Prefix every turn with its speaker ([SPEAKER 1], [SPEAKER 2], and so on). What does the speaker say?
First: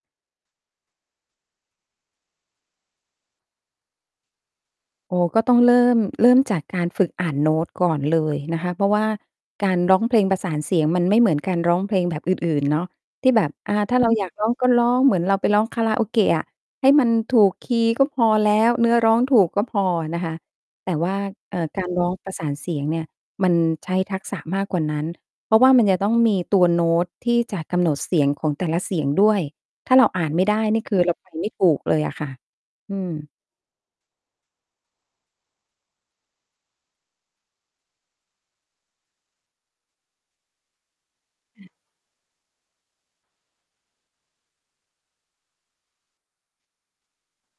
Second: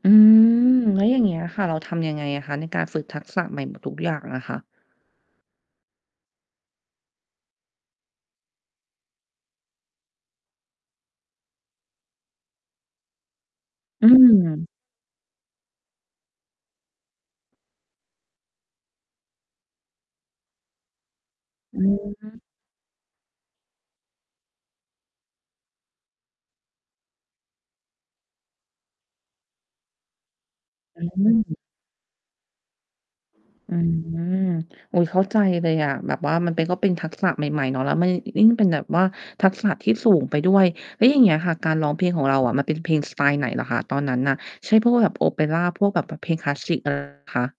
[SPEAKER 1] อืม แล้วอย่างเงี้ยค่ะ เราทำยังไงอะคะ ในการฝึกทักษะใหม่หมดทุกอย่างอะค่ะ?
[SPEAKER 2] โอ้ ก็ต้องเริ่ม เริ่มจากการฝึกอ่านโน้ตก่อนเลยนะคะ เพราะว่าการร้องเพลงประสานเสียง มันไม่เหมือนการร้องเพลงแบบ อื่น ๆ เนาะ ที่แบบ อ่า ถ้า
[SPEAKER 1] อ
[SPEAKER 2] เ
[SPEAKER 1] ื
[SPEAKER 2] ราอยากร้อง ก
[SPEAKER 1] ม
[SPEAKER 2] ็ร้อง เหมือนเราไปร้อง Karaoke อะให้มันถูกคีย์ก็พอแล้ว เนื้อร้องถูกก็พอนะคะ แต่ว่า เอ่อ
[SPEAKER 1] อ
[SPEAKER 2] ก
[SPEAKER 1] ื
[SPEAKER 2] ารร้อง ประ
[SPEAKER 1] ม
[SPEAKER 2] สานเสียงเนี่ย มันใช้ทักษะมากกว่านั้น เพราะว่ามันจะต้องมีตัวโน้ต ที่จะกำหนดเสียง ของแต่ละเสียงด้วย ถ้าเราอ่าน ไม่ได้ นี่คื
[SPEAKER 1] อ
[SPEAKER 2] อ เราไปไม่
[SPEAKER 1] ืม
[SPEAKER 2] ถูกเลยอะค่ะ อืม
[SPEAKER 1] อืม โอ้โฮ เข้าใจเลยอะแบบว่ามันเป็น ก็เป็น ทักษะ ใหม่ ๆ เนาะ แล้วมันยิ่ง เป็นแบบว่า ทักษะที่สูง ไปด้วย แล้วอย่างเงี้ยค่ะ การร้องเพลงของเราอะมันเป็นเพลงสไตล์ไหนเหรอคะ? ตอนนั้นน่ะ ใช่พวกแบบโอเปรา พวกแบบปะ เพลงคลาสสิก อะไร คะ?